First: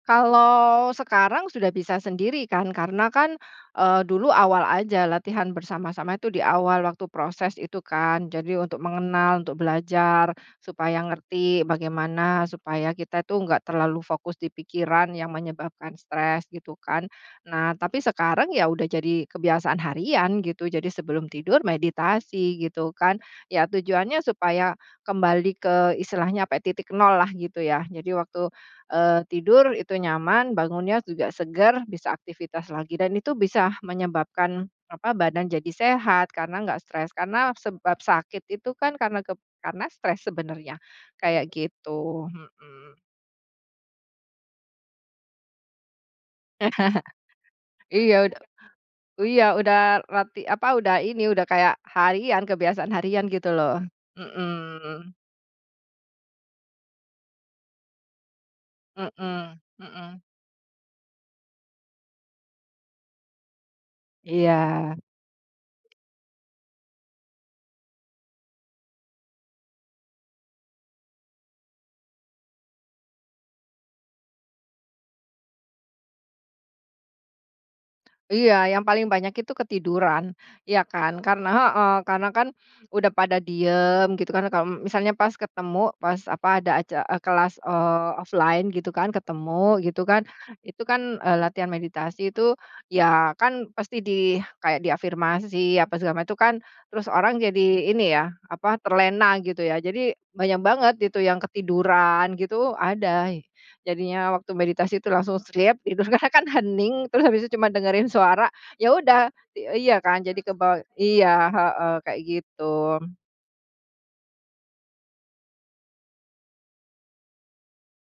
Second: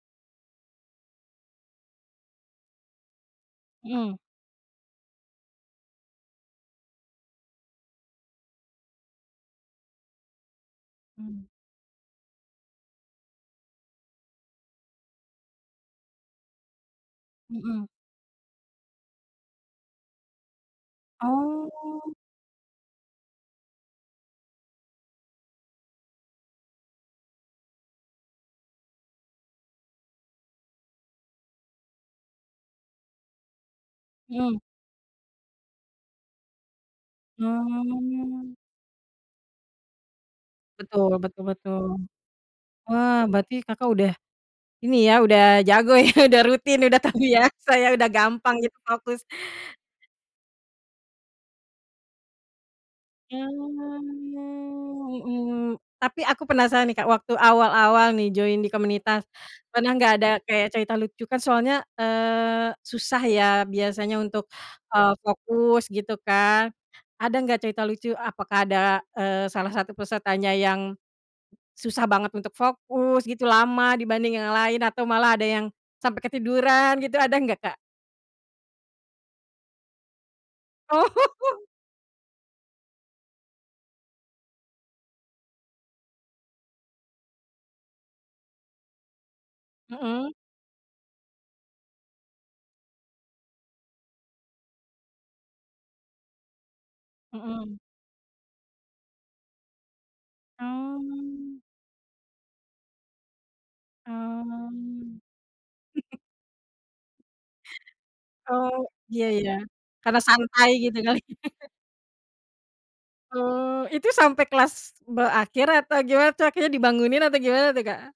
Kalau sekarang sudah bisa sendiri kan, karena kan, eee, Mhm. dulu awal aja latihan bersama-sama itu di awal waktu proses itu kan, jadi untuk mengenal, untuk belajar, supaya Mmm. ngerti bagaimana, supaya kita tuh nggak terlalu fokus di pikiran yang menyebabkan stres gitu kan. Nah, Mhm. tapi sekarang ya udah jadi kebiasaan harian gitu, jadi sebelum tidur Oh. meditasi gitu kan, ya tujuannya supaya kembali ke istilahnya apa ya, titik nol lah gitu ya, jadi waktu, eee, tidur itu nyaman, bangunnya juga segar bisa aktivitas lagi dan itu bisa Mhm. menyebabkan apa, badan jadi sehat karena nggak stres, karena sebab sakit Mmm. itu kan kep karena stres sebenarnya, Betul betul kayak betul. gitu, mhm. Wah berarti Kakak udah ini ya, udah jago ya, udah rutin, udah tahu ya, saya udah Iya ud gampang gitu fokus. iya udah lati apa udah ini, udah kayak harian, kebiasaan harian gitu loh. Mmm, Mhm. mhm. Tapi aku penasaran nih Kak, waktu awal-awal nih join di komunitas, Mhm, pernah gak mhm. ada kayak cerita lucu kan soalnya, eee, susah ya biasanya untuk, Iya. eee, fokus gitu kan, ada gak cerita lucu? Apakah ada, eee, salah satu pesertanya yang susah banget untuk fokus gitu, lama dibanding yang lain atau malah ada yang sampai ketiduran gitu, ada gak, Kak? Iya, yang paling banyak itu ketiduran, ya kan, kan Oh. heeh, karena kan udah pada diem gitu kan, kalau misalnya pas ketemu pas apa ada aca eee, kelas, eee, offline gitu kan, ketemu gitu kan, Mhm. itu kan, eee, latihan meditasi itu ya kan pasti di kayak di afirmasi apa segala ma itu kan, terus orang jadi Mhm. ini ya apa terlena gitu ya, jadi banyak banget itu yang Mmm. ketiduran gitu ada, jadinya waktu meditasi itu Mmm. langsung sleep, itu karena kan hening terus habis itu cuma dengerin suara, Oh. ya udah Ya ya, eee, iya kan, karena jadi santai kebawa gitu kali. iya, heeh, kayak gitu. Oh, itu sampai kelas berakhir atau gimana tuh? Akhirnya dibangunin atau gimana tuh Kak?